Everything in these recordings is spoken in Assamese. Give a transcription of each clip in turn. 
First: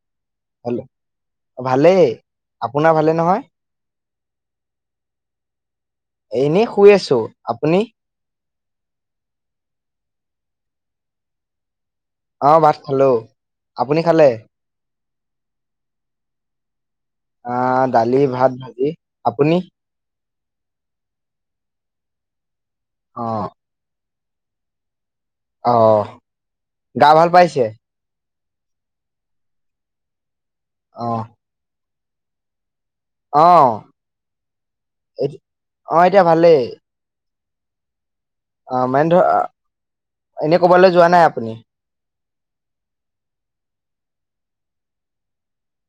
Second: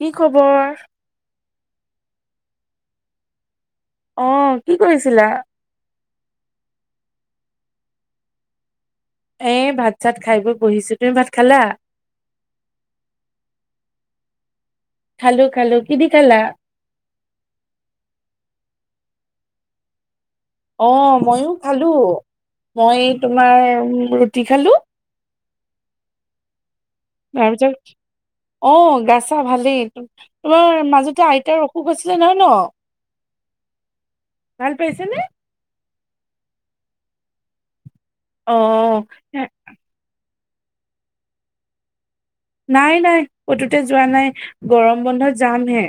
কি খবৰ? ভালে। আপোনাৰ ভালে নহয়? অ' কি কৰিছিলা? এনে শুই আছো। আপুনি? এ ভাত চাত খাই বৈ বহিছো। তুমি ভাত খালা? অহ ভাত খালো। আপুনি খালে? খালো খালো। কি দি খালা? অহ দালি ভাত ভাজি। আপুনি? অ' মইো খালো মই অ তোমাৰ ৰুটি খালো। অহ গা ভাল পাইছে? তাৰপিছত অ' গাছা ভালেই তোমাৰ অ মাজতে আইতাৰ অসুখ আছিলে নহয় ন। অ', ভাল পাইছেনে? অ' এতিয়া ভালেই। অ', এনেই কবালৈ যোৱা নাই আপুনি। নাই-নাই কতোতে যোৱা নাই গৰম বন্ধত যামহে।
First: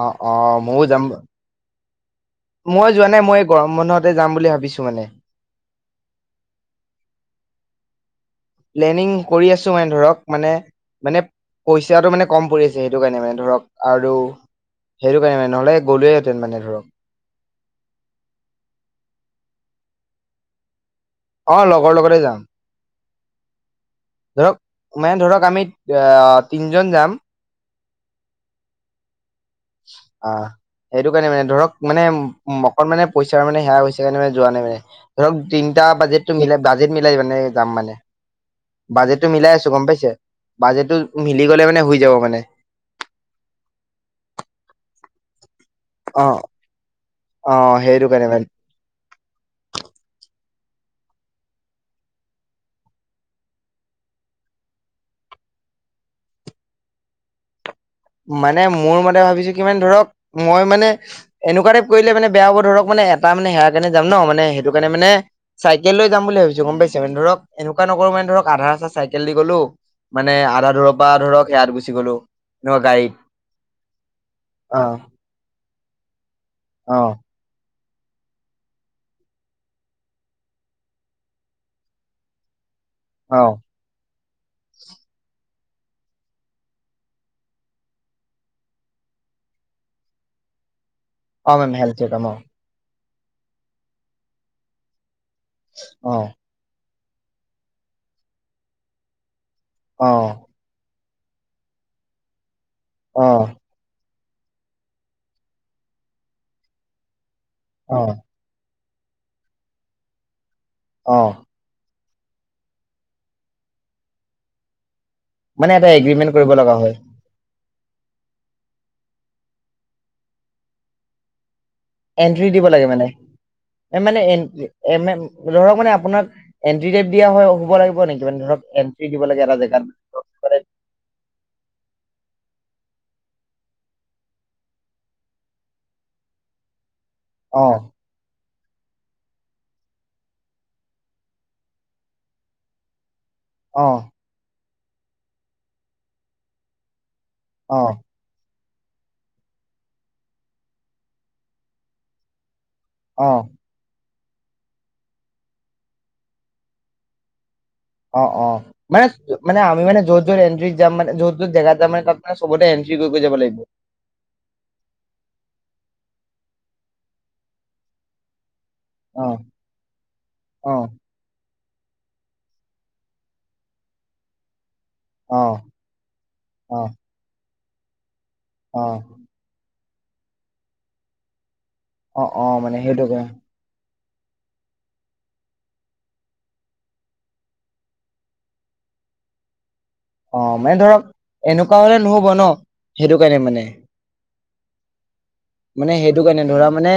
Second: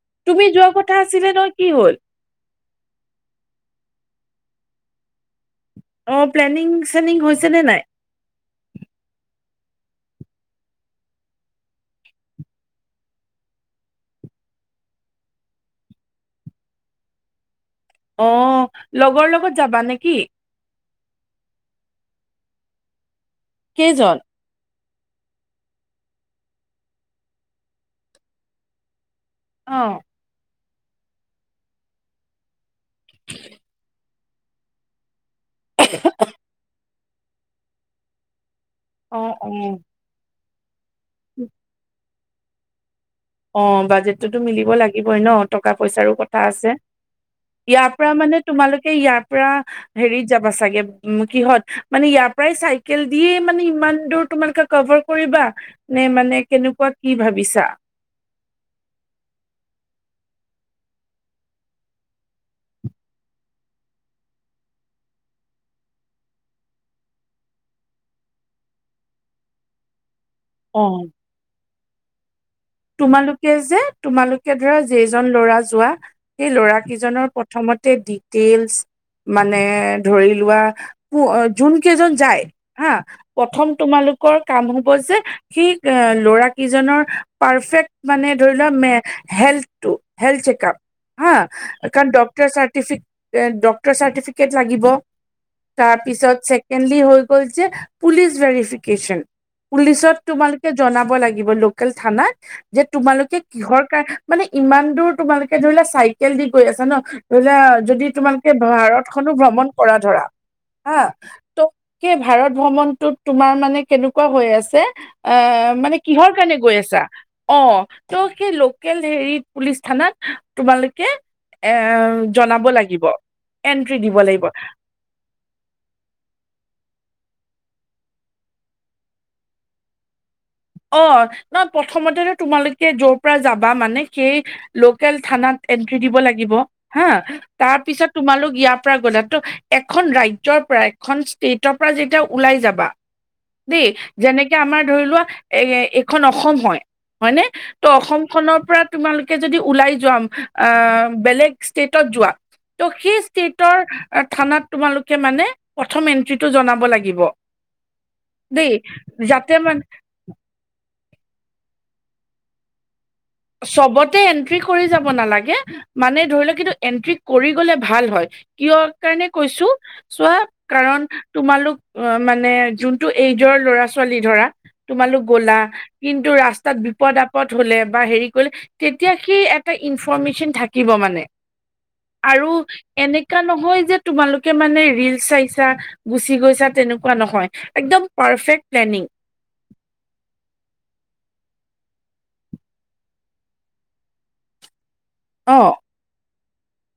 অ অ তুমি যোৱা ময়ো যাম কথা আছিলে ন কি হল? মই যোৱা নাই মই গৰম বন্ধহতে যাম বুলি ভাবিছো মানে। অ, প্লেনিং-চেনিং হৈছে নে নাই। প্লেনিং কৰি আছো মান ধৰক মানে-মানে, পইচাটো মানে কম পৰি আছে সেইটো কাৰণে মানে ধৰক আৰু সেইটো কাৰণে মানে নহলে গ'লোৱেহেঁতেন মানে ধৰক। অ' লগৰ লগত যাবা নেকি? অ' লগৰ লগতে যাম। কেইজন? ধৰক মানে ধৰক আমি অহ তিনজন যাম। অ অ', সেইটো কাৰণে মানে ধৰক মানে অকণ মানে পইচাৰ মানে সেয়া হৈছে কাৰণে মানে যোৱা নাই মানে। ধৰক তিনিটা বাজেটটো মিলাই বাজেট মিলাই মানে যাম মানে। অ', বাজেটটো মিলাই আছো অ', গম পাইছে বাজেটটো মিলি গলে মানে হৈ যাব মানে। অ, বাজেটতোতো মিলিব লাগিবই ন। টকা পইচাৰোঁ অ কথা আছে, অ ইয়াৰ সেইটো পৰা কাৰণে মানে তোমালোকে ইয়াৰ পৰা হেৰি যাব চাগে কিহত মানে ইয়াৰ পৰাই চাইকেল দিয়ে মানে ইমান দূৰ তোমালোকে কভাৰ কৰিবা। নে মানে কেনেকুৱা কি ভাবিছা? মানে মোৰ মতে ভাবিছো কিমান ধৰক মই মানে এনেকুৱা টাইপ কৰিলে মানে বেয়া হ'ব ধৰক মানে, এটা মানে সেয়া কাৰণে যাম ন মানে সেইটো কাৰে মানে চাইকেল লৈ যাম ভাবিছো গম পাইছে, মানে ধৰক এনেকুৱা নক মানে ধৰক আধা আচা চাইকেল দি গলো মানে আধা দূৰৰ অ'। পৰা ধৰক সেয়াত গুচি গলো। এনেকুৱা গাড়ীত তোমালোকে যে তোমালোকে ধৰা অ যেইজন ল'ৰা যোৱা সেই লৰা অ কেইজনৰ প্ৰথমত, ডিটেইলচ মানে ধৰি লোৱা যোন কেইজন যায় হা অ প্ৰথম তোমালোকৰ কাম হব যে সি এ ল'ৰা কেইজনৰ পাৰফেক্ট মানে ধৰি লোৱা হেল্থটো হেল্থ চেকআপ হা অ মেম হেল্থ চেকআপ কাৰাৰ্টিট লাগিব অ তাৰপিছত ছেকেণ্ডলি হৈ গল যে পুলিচ ভেৰিফিকেশ্যন অ পুলিচত তোমালোকে জনাব লাগিব লোকেল থানাত যে অ অ তোমালোকে কিহৰ কাৰ মানে ইমান দূৰ তোমালোকে ধৰিলোৱা চাইকেল দি গৈ আছা ন ধৰিলোৱা অ যদি তোমালোকে ভাৰত খো ভ্ৰমণ কৰা ধৰা হা অ ত' স ভাৰত ভ্ৰমণটোত তোমাৰ মানে কেনেকুৱা হৈ আছে অ এটা মানে এগ্ৰিমেন্ট কিহৰ কৰিব কাৰণে লগা গৈ আছে হয় অ ত' সেই লোকেল হেৰি পুলিচ থানাত তোমালোকে এ এন্ট্ৰি জনাব দিব লাগে লাগিব মানে এন্ট্ৰি দিব মানে এ লাগিব ধৰক মানে আপোনাৰ ্ৰ দিয়া হয় হব লাগিব নেকি মানে ধৰক এণ্ট্ৰি দিব লাগে এটা জোত অ নহ প্ৰথমতেো তোমালোকে যৰ পৰা যাবা মানে সেই লোকেল থানাত এন্ট্ৰি দিব লাগিব হা অ তাৰ পিছত তোমালোক ইয় গ'লাত ত এখন ৰাজ্যৰ পৰা এখন ষ্টেটৰ পৰা যেতিয়া ওলাই যাবা অ দেই যেনেকে আমাৰ ধৰি লোৱা এ এইখন অসম হয় হয়নে অ ত' অসম খনৰ পৰা তোমালোকে যদি ওলাই যাম আহ বেলেগ ষ্টেটত যোৱা ত' সেই অ ষ্টটৰ থানাত তোমালোকে মানে প্ৰথম এন্ট্ৰিটো জনাব লাগিব অ অ দেই মানে মানে আমি মানে যত য'ত এড্ৰিজ য মান য'তোৰ জেগাত য মানে চবতে আন চবতে এন্ট্ৰি কৰি যাব নালাগে মানে ধৰি লও কিন্তু এন্ট্ৰি কৰি গলে ভাল হয় কিয় কাৰণে অ কৈছো চোৱা অ কাৰণ তোমালোক অ মানে যোনটো এইজৰ ল'ৰা ছোৱালী ধৰা তোমালোক অ গ'লা কিন্তু ৰাস্তাত অ বিপদ আপদ হলে বা হেৰি কৰিলে অ তেতিয়া সি এটা ইনফৰমেশচন থাকিব মানে অ অ আৰু মানে সেইটো কাৰণে এনেকুৱা নহৈ যে তোমালোকে মানে ৰিল চাইছা গুচি গৈছা তেনেকুৱা নহয় একদম পাৰফেক্ট প্লেনিং অ মানে ধৰক এনেকুৱা হলে নহব ন সেইটো কাৰণে মানে অ মানে সেইটো কাৰণে ধৰা মানে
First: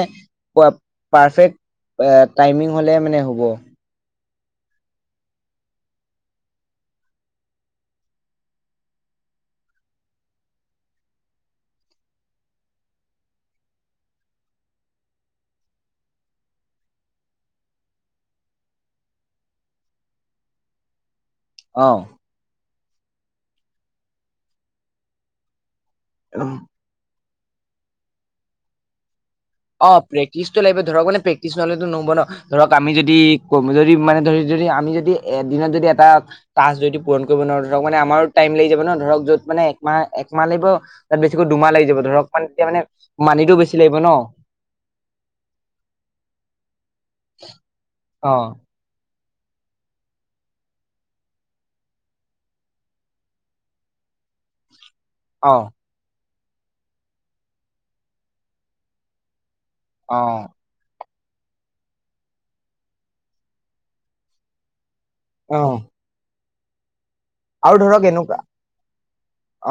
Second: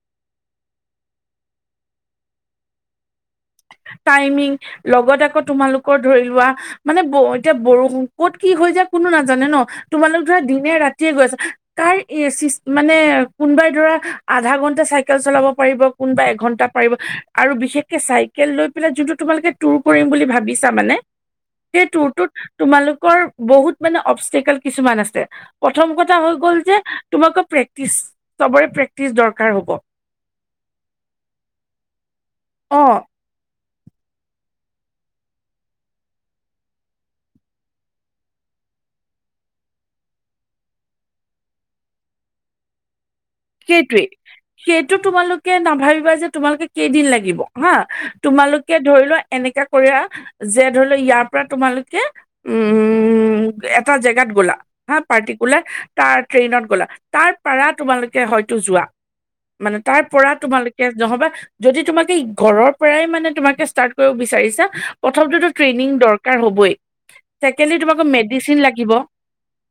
পাৰফেক্ট টাইমিং হলে মানে হ'ব াইমিং লগত আকৌ তোমালোকৰ ধৰি লোৱা মানে এতিয়া বৰষুণ ক'ত কি হৈ য য়া কোনো নাজানে ন তোমালোক ধৰা দিনে ৰাতিয়ে গৈ আছা কাৰ মানে কোনবাই ৰা আধা ঘন্টা চাইকেল চলাব পাৰিব কোনোবা এঘন্টা পাৰিব আৰু বিশেষকে চাই েল লৈ পেলাই যোনটো তোমালোকে টুৰ কৰিম বুলি ভাবিছা মানে সেই অ টুৰটোত তোমালোকৰ বহুত মানে অবষ্টেকেল কিছুমান আছে প্ৰথম কথা হৈ গল যে তোমাকৌ প্ৰেক্টিচ চবৰে প্ৰেক্টিচ দৰকাৰ হ'ব অ প্ৰেক্টিচটো লাগিব ধৰক মানে প্ৰেক্টিচ নহলেতো নহব ন ধৰক অ আমি যদি য মানে ধ যদি আমি যদি এদিনত যদি এটা ্ যদি পূৰণ কৰিব নোৱাৰোঁ ধৰক মানে আমাৰ টাইম লাগি যাব ন ধৰক যত মানে একমাহ একমাহ লাগিব তাত বেছিকৈ দুমাহ লাগি যাব ধৰক মানে তেতিয়া মানে মানিটো বেছি লাগিব সেইটোৱেই ন সেইটো তোমালোকে নাভাবিবা যে তোমালোকে কেইদিন লাগিব হা অ তোমালোকে ধৰি লোৱা এনেককা কৰি যে ধৰি লও ইয়াৰ পৰা তোমালোকে উম এটা জেগাত গলা হা অ পাৰ্টিকুলাৰ তাৰ ট্ৰেইনত গ'লা তাৰপাৰা তোমালোকে হয়তো যোৱা মানে তাৰ অ পৰা তোমালোকে নহবা যদি তোমাকে ঘৰৰ পৰাই মানে তোমাকে ষ্টাৰ্ট কৰিব বিচাৰিছা অ আৰু ধৰক এনেকুৱা [unintelligible]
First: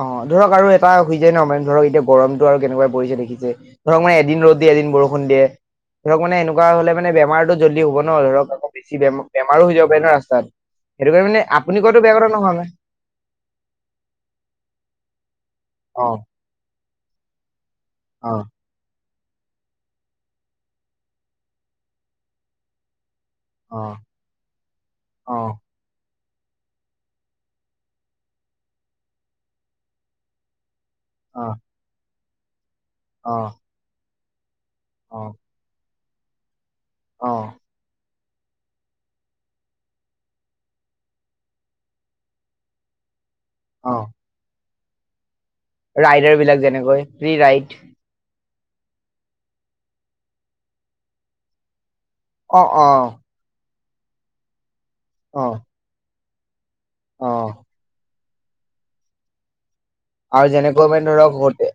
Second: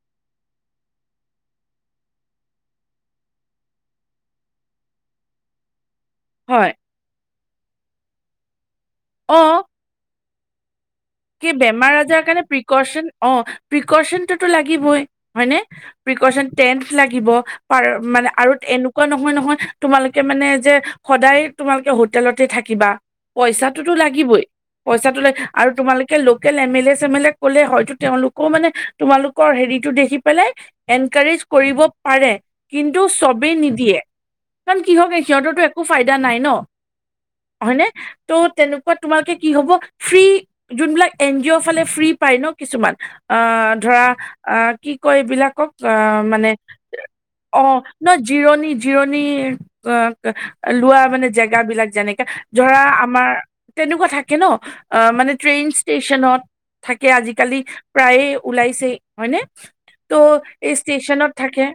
অ ধৰক আৰু এটা হৈ যায় ন মানে ধৰক এতিয়া গৰমতটো আৰু কেনেকুৱা পৰিছে দেখিছে ধৰাক মানে এদিন ৰ'দ এদিন বৰষুণ দিয়ে ধৰক মানে এনেকুৱা হয় হলে মানে বেমাৰো জল্দি হব ন ধৰক আকৌ বেছি অ বেমাৰো হৈ যাব পাৰে ন ৰাস্তাত সেইটো কাৰণে মানে কি আপুনি বেমাৰ কোৱাটো বেয়া আজাৰৰ কথা কাৰণে নহয় মানে প্ৰিকচন অ প্ৰিকচনটোতো লাগিবই হয় ন অ প্ৰিকচন টেন্ লাগিব প মানে অ আৰু এনেকোৱা কোৱা নহয় নহয় তোমালোকে মানে যে সদায় তোমালোকে হোটেলতে থাকিবা পইচাতো অ লাগিবই পইচা অ লাগিবই আৰু তোমালোকে local M L A same L A কলে হয়তো তেওঁলোকেও মানে তোমালোকৰ হেৰিতো দেখি পেলাই এনকাৰেজ অ কৰিব পাৰে কিন্তু অ চবেই নিদিয়ে কাৰণ কিহক অ সিহঁতৰো একো ফাইদা নাই ন অ হয়নে ত' তেনেকুৱা তোমালোকে কি হ'ব ফ্ৰী যোনবিলাক এন জি অ' ফালে ফ্ৰী পায় ন কিছুমান অ অ ধৰা অ কি কয় এইবিলাক ৰাইডাৰ মানে বিলাক যেনেকৈ ফ্ৰী অ ৰাইড জিৰণি জিৰণি লোৱা মানে জেগা বিলাক যেনেকাে অ ধৰা অ আমাৰ তেনেকুৱা থাকে ন অ মানে ট্ৰেইন ষ্টেচনত থাকে অ আজিকালি প্ৰায়ে ওলাইছে হয়নে ত' আৰু এই যেনেকৈ মানে ষ্টচনত ধৰক থাকে। হোটে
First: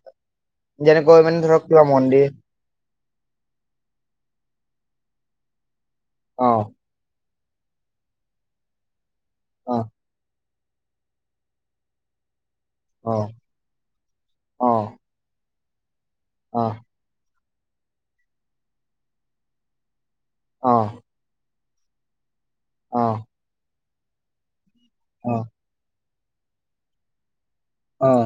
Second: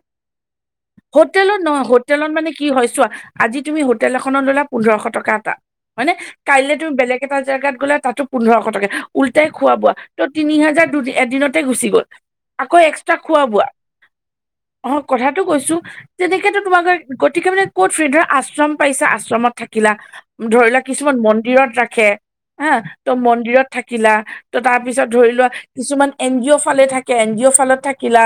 যেনেকৈ মানে হোটেলত ধৰক নহ কিবা মন্দিৰ হোটেলত মানে কি হয় চোৱা আজি তুমি হোটেল এখনত ল'লা পোন্ধৰশ টকা এটা হয় নে অ কাইলৈ তুমি বেলেগ এটা জেগাত গ'লে তাতো পোন্ধৰশ টকা উলটাই খোৱা অ বোৱা ত তিনি হাজাৰ দু এদিনতে গুচি গ'ল আকৌ এক্সট্ৰা অ খোৱা বোৱা অ কথাতটো কৈছো তেনেকেতো অ তোমাৰ গতিকে মানে ক'ত ফ্ৰে ধৰা আশ্ৰম পাইছো আশ্ৰমত থাকিলা ধৰি অ লোৱা কিছুমান মন্দিৰত ৰাখে হা ত মন্দিৰত থাকিলা ত তাৰপিছত ধৰি অ লোৱা কিছুমান এন জি অ' ফালে থাকে এন জি অ' ফালত অ থাকিলা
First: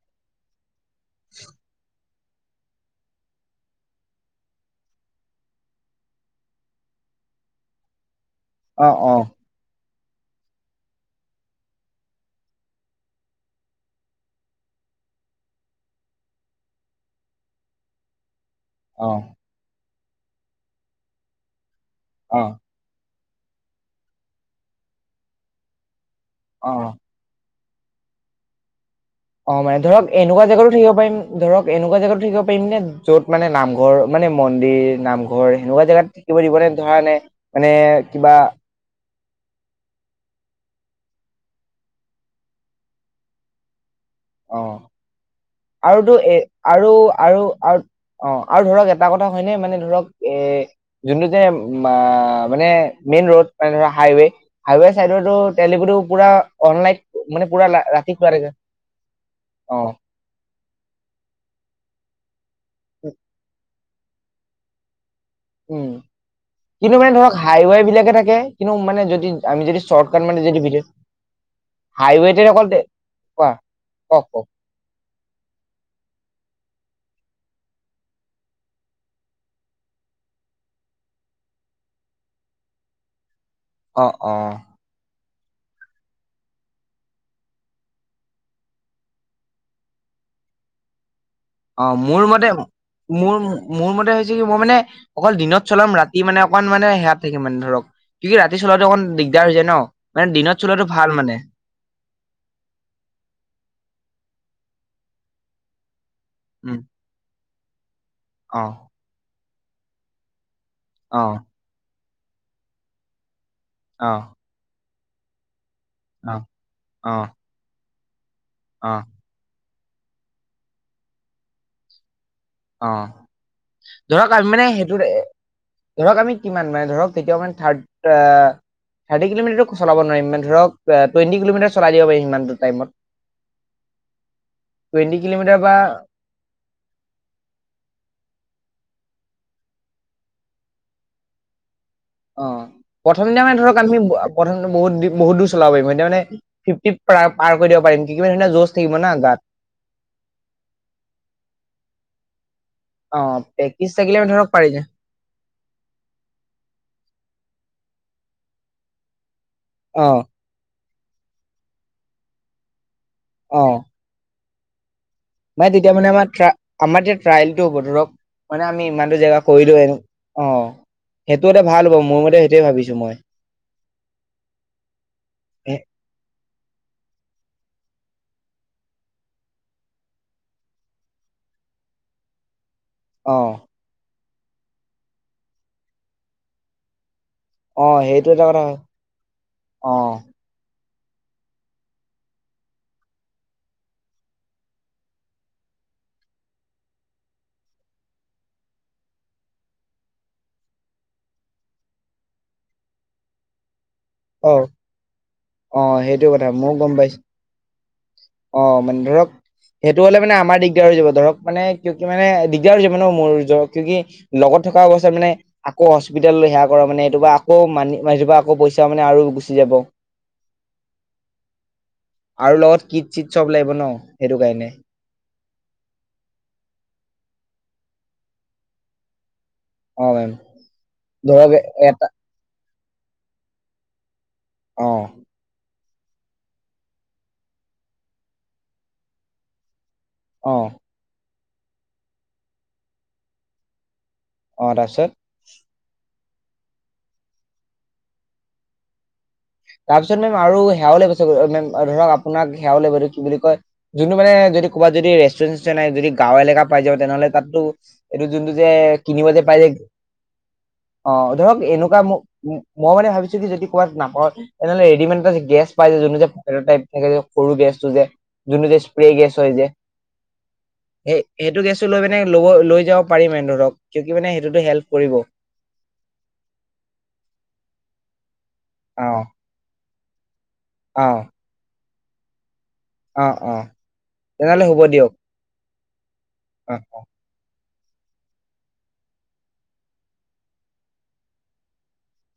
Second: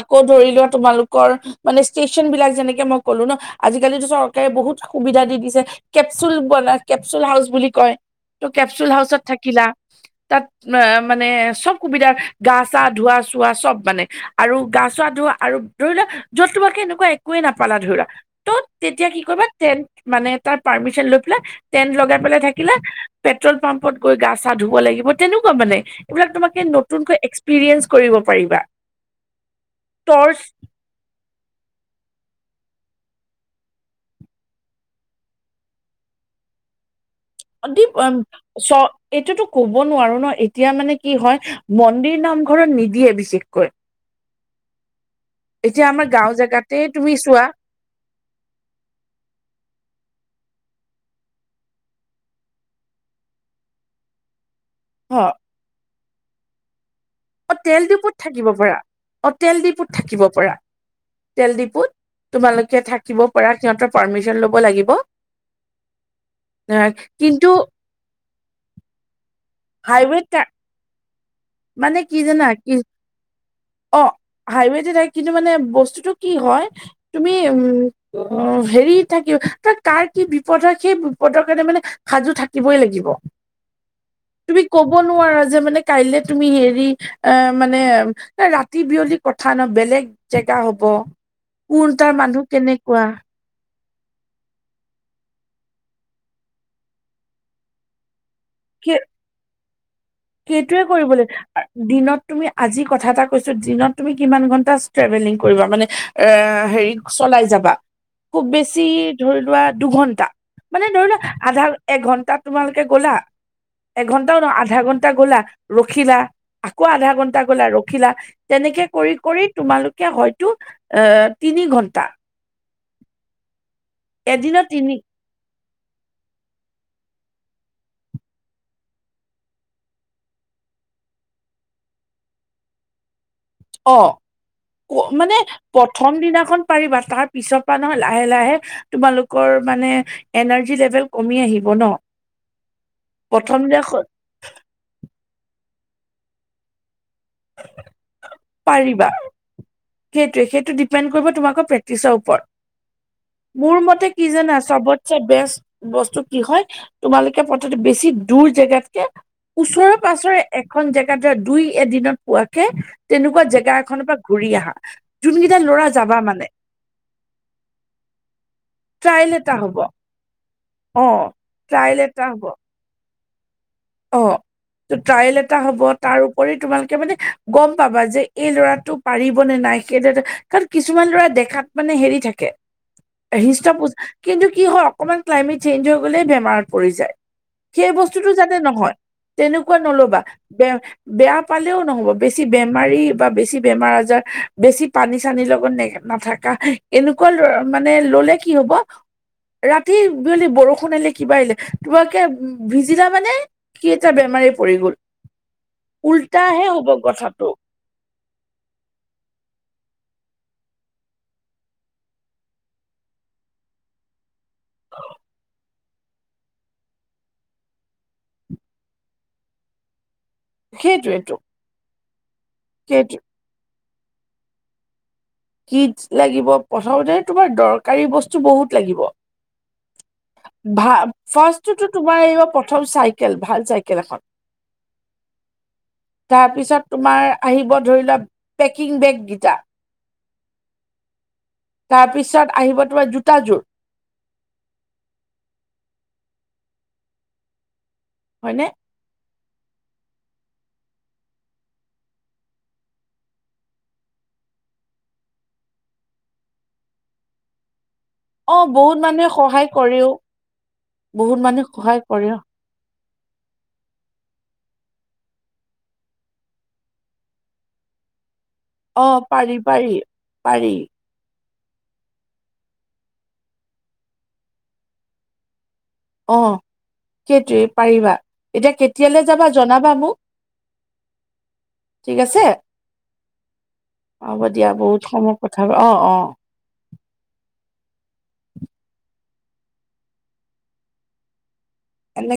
আকৌ ধৰি লোৱা তোমালোকৰ মানে ষ্টেচন বিলাক যেনেকে মই ক'লো ন আজিকালিতটো চৰকাৰে বহুত সুবিধা দিছে কেপচুল বন কেপচুল হাউচ বুলি কয় ত অ কেচুল অ হাউচ [unintelligible] আৰু গা চা ধোৱা আৰু ধৰি লোৱা যত তোমাকে এনেকুৱা একোৱয়ে নাপালা ধৰি লোৱা ত' অ তেতিয়া কি কৰিবা টেণ্ট মানে তাৰ পাৰ্মিশন লৈ পেলাই টেন্ট লগাই পেলাই অ থাকিলে পেট্ৰল পাম্পত গৈ গা চা ধুব লাগিব তেনেকুৱা মানে এইবিলাক তোমাকে অ নতুনকৈ এক্ এক্সপিৰিয়েন্ঞ্চ কৰিব পাৰিবা। অ মানে ধৰক টৰ্চ এনেকুৱা জাগগাতো থাকিব পাৰিম ধৰক এনেকুৱা এনেকুৱা জেগাতো থাকিব পাৰিম নে য'ত মানে নামঘৰ মানে মন্দিৰ নামঘৰ সেনেকুৱা জাগাত থাকিব দিবনে ধৰা নে মানে দিব কিবা চ এইটোতো কব নোৱাৰো ন এতিয়া মানে কি হয় মন্দিৰ নামঘৰত নিদিয়ে বিশেষকৈ অ [unintelligible] আমাৰ আৰুতো গাঁও এ জেগাতে আৰু, তুমি আৰু, চোৱা আৰু অ আৰু ধৰক এটা কথা হয়নে মানে ধৰক এ যোনটো যে মানে মেইন ৰোড মানে ধৰা হাইৱে হাইৱে হ চাইডটো তেগুটো পুৰা অনলাইন মানে অ পুৰা তেল ডিপুত ৰাতি খুৱ থাকিব থাকে পাৰা অ তেল অ ডিপুত থাকিব পৰা তেল ডিপুত তোমালোকে থাকিব পৰা সিহঁতৰ পাৰ্মিছিন লব লাগিব। উম কিন্তু মানে ধৰক হাইৱে বিলাকে থাকে কিন্তু মানে যদি আমি যদি শৰ্টকাট হাইৱেত মানে যদি মানে কি হাইৱেতে যানা অকল কি দে- কোৱা অ কওক কওক হাইৱেড থাই কিন্তু মানে বস্তুতটো কি হয় তুমি উম হেৰি থাকি ত কাৰ কি বিপদ হয় সেই বিপদৰ কাৰণে মানে সাজু থাকিবই লাগিব অ অ তুমি কব নোৱাৰা যে মানে কাইলে তুমি হেৰি এ মানে ৰাতি বিয়লি কথা ন বেলেগ জেগা হ'ব। অ কোন তাৰ মোৰ মতে মানুহ কেনেকুৱা মোৰ মোৰ মতে হৈছে কি মই মানে অকল দিনত চলাম ৰাতি মানে অকমান মানে সেয়াাত থাকিম মানে ধৰক কি কি ৰাতি চলাটো অকণ দিগদাৰ হৈ যায় ন মানে দিনত সেইটোৱে চলোৱাটো ভাল কৰিব লাগ মানে দিনত তুমি আজি কথা এটা কৈছো দিনত তুমি কিমান ঘণ্টা ট্ৰেভেলিং কৰিবা মানে এ উম হেৰি চলাই যাবা খুব অ বেছি ধৰি লোৱা দুঘন্টা মানে ধৰি অ লোৱা আধা এঘন্টা তোমালোকে গলা অ এঘন্টাও ন আধা ঘণ্টা গলা ৰখিলা অ আকৌ আধা অ ঘন্টা গলা ৰখিলা তেনেকে অ কৰি কৰি তোমালোকে হয়তো এ তিনি ঘন্টা অ ধৰক আমি মানে এদিনত তিনি সেইটো ধৰক আমি কিমান মানে ধৰক কেতিয়াও মানে থাৰ্ড থাৰ্টি কিলোমিটাৰত চলাবোৱাৰিম ইান ধৰক টুৱেণ্টি কিলোমিটাৰ চলাই দিব পাৰিম ইমানটো টাইমত অ ক টুৱেণ্টি মানে কিলোমিটাৰ বা প্ৰথম দিনাখন পাৰিবা তাত পিছৰ পৰা নহয় লাহে লাহে তোমালোকৰ মানে এনাৰ্জি লেভেল কমি আহিব ন অ প্ৰথম এতিয়া মানে ধৰক আমি প্ৰথম বহুত বহুত দূৰ চলাব পাৰিম এতিয়া মানে ফিফটি াৰ কৰি দিব পাৰি নিব পাৰিবা সেইটোৱে সেইটো ডিপেড কৰিব তোমাকৰ প্ৰেক্টিচৰ ওপৰত অ মোৰ প্ৰেক্টিচ মতে থাকিলে কি মানে ধৰক জানা পাৰি যায় চবতছেে বেষ্ট বস্তু কি হয় তোমালোকে বেছি দূৰ জেগাতকে ওচৰে অ পাছৰে এখন জেগাত ধৰা দুই এদিনত পোৱাকে তেনেকুৱা জেগা এখনৰ পৰা ঘুৰি আহা যোনকেইটা মান ল'ৰা তেতিয়া মানে যাবা আমাৰ আমাৰ এতিয়া ট্ৰাইেলটো হ'ব ধৰক মানে আমি ইমানটোো ট্ৰায়েল জেগা এটা হ'ব কৰিলো এো অ সেইটো এটা ভাল ট্ৰায়েল হ'ব এটা মোৰ মতে সেইটোৱয়ে ভাবিছো মই অ ট্ৰায়েল এটা এ হ'ব তাৰ উপৰি তোমালোকে মানে গম পাবা যে এই ল'ৰাটো পাৰিব নে নাই সেই লৰা কাৰণ কিছুমান ল'ৰা দেখাত মানে হেৰি থাকে অ হৃষ্ট পোজ কিন্তু কি হয় অকমান নডজ চেঞ্জ হৈ গ'লেই বেমাৰত পৰি যায় অ সেই সেইটো বস্তুতটো এটা জানতে কথা হয় নহয় তেনেকুৱা অ নলবা ব বেয়া পালেও নহ'ব বেছি বেমাৰী বা বেছি বেমাৰ আজাৰ বেছি পানী চানীৰ লগত নোগ নাথাককা এনেকুৱা মানে ললে কি হব ৰাতি বিয়লি বৰষুণ আহিলে কিবা আহিলে তোমাকে ভিজিলা মানে কি এটা বেমাৰ অ পৰি গল অ সেইটো কথা উল্টাহে ময়ও হ'ব গম পাইছো কথাটো অ মানে ধৰক সেইটো হলে মানে আমাৰ দিগদাৰ হৈ যাব ধৰক মানে কিয় কি মানে দিগদাৰ হৈ যাব ন মোৰ কিয় কি লগত থকা অৱস্থাত মানে আকৌ হস্পিতেেল লৈ সেৱা কৰা মানে এইটোপা আকৌ মান মানপা আকৌ পইচা মানে আৰু গুচি যাব সেইটোেইটো আৰু লগত কিট চট চব লাগিব ন সেইটো কাৰণে কিড লাগিব প্ৰথমতে তোমাৰ দৰকাৰী বস্তু বহুত লাগিব অ মেম ভ ধৰক ফাৰ্ষতো এটা তোমাৰ আহিব প্ৰথম চাইকেল ভাল চাইকেল এখন আহ তাৰপিছত তোমাৰ আহিব ধৰি লোৱা পেকিং বেগকিটাণধধধ আহ তাৰপিছত আহিব তোমাৰ জোতাযোৰ অ ত আছত হয়নে তাৰপিছত মেম আৰু সেয়াও ল গৈছেম ধৰক আপোনাক সেৱও ল কি বুলি কয় যোনটো মানে যদি ক'ৰবাত যদি ৰেষ্টুৰেণ্টাই যদি গাঁও এলেকা পাই যাব তেনেহলে তাতো এইটো যোনটো অ যে বহুত কিনিব মানুহে যে পাই সহায় যে কৰেও অ বহুত ধৰক মানুহে এনেকুৱা সহায় ম কৰে মই মানে ভাবিছো কি যদি ক'বাত নাপাওঁ এনেহ'লেৰেডিমেড এটা গেছ পাই যে যোনটো যে ভ টাইপ থাকে যে সৰু গেছটো যে যোন যে অ স্প্ৰে গেছ হৈ পাৰি যে পাৰি পাৰি সেই সেইটো গেছটো লৈ মানে লব লৈ যাব পাৰিমে ধৰক ক মানে সেইটোতো হেল্প কৰিব অ সেইটোৱে পাৰিবা এতিয়া অ কেতিয়ালৈ যাবা জনাবা মোক অ' ঠিক আছে, অ অ হব দিয়া বহুত সময় কথা অ' অ'। হয়। এনে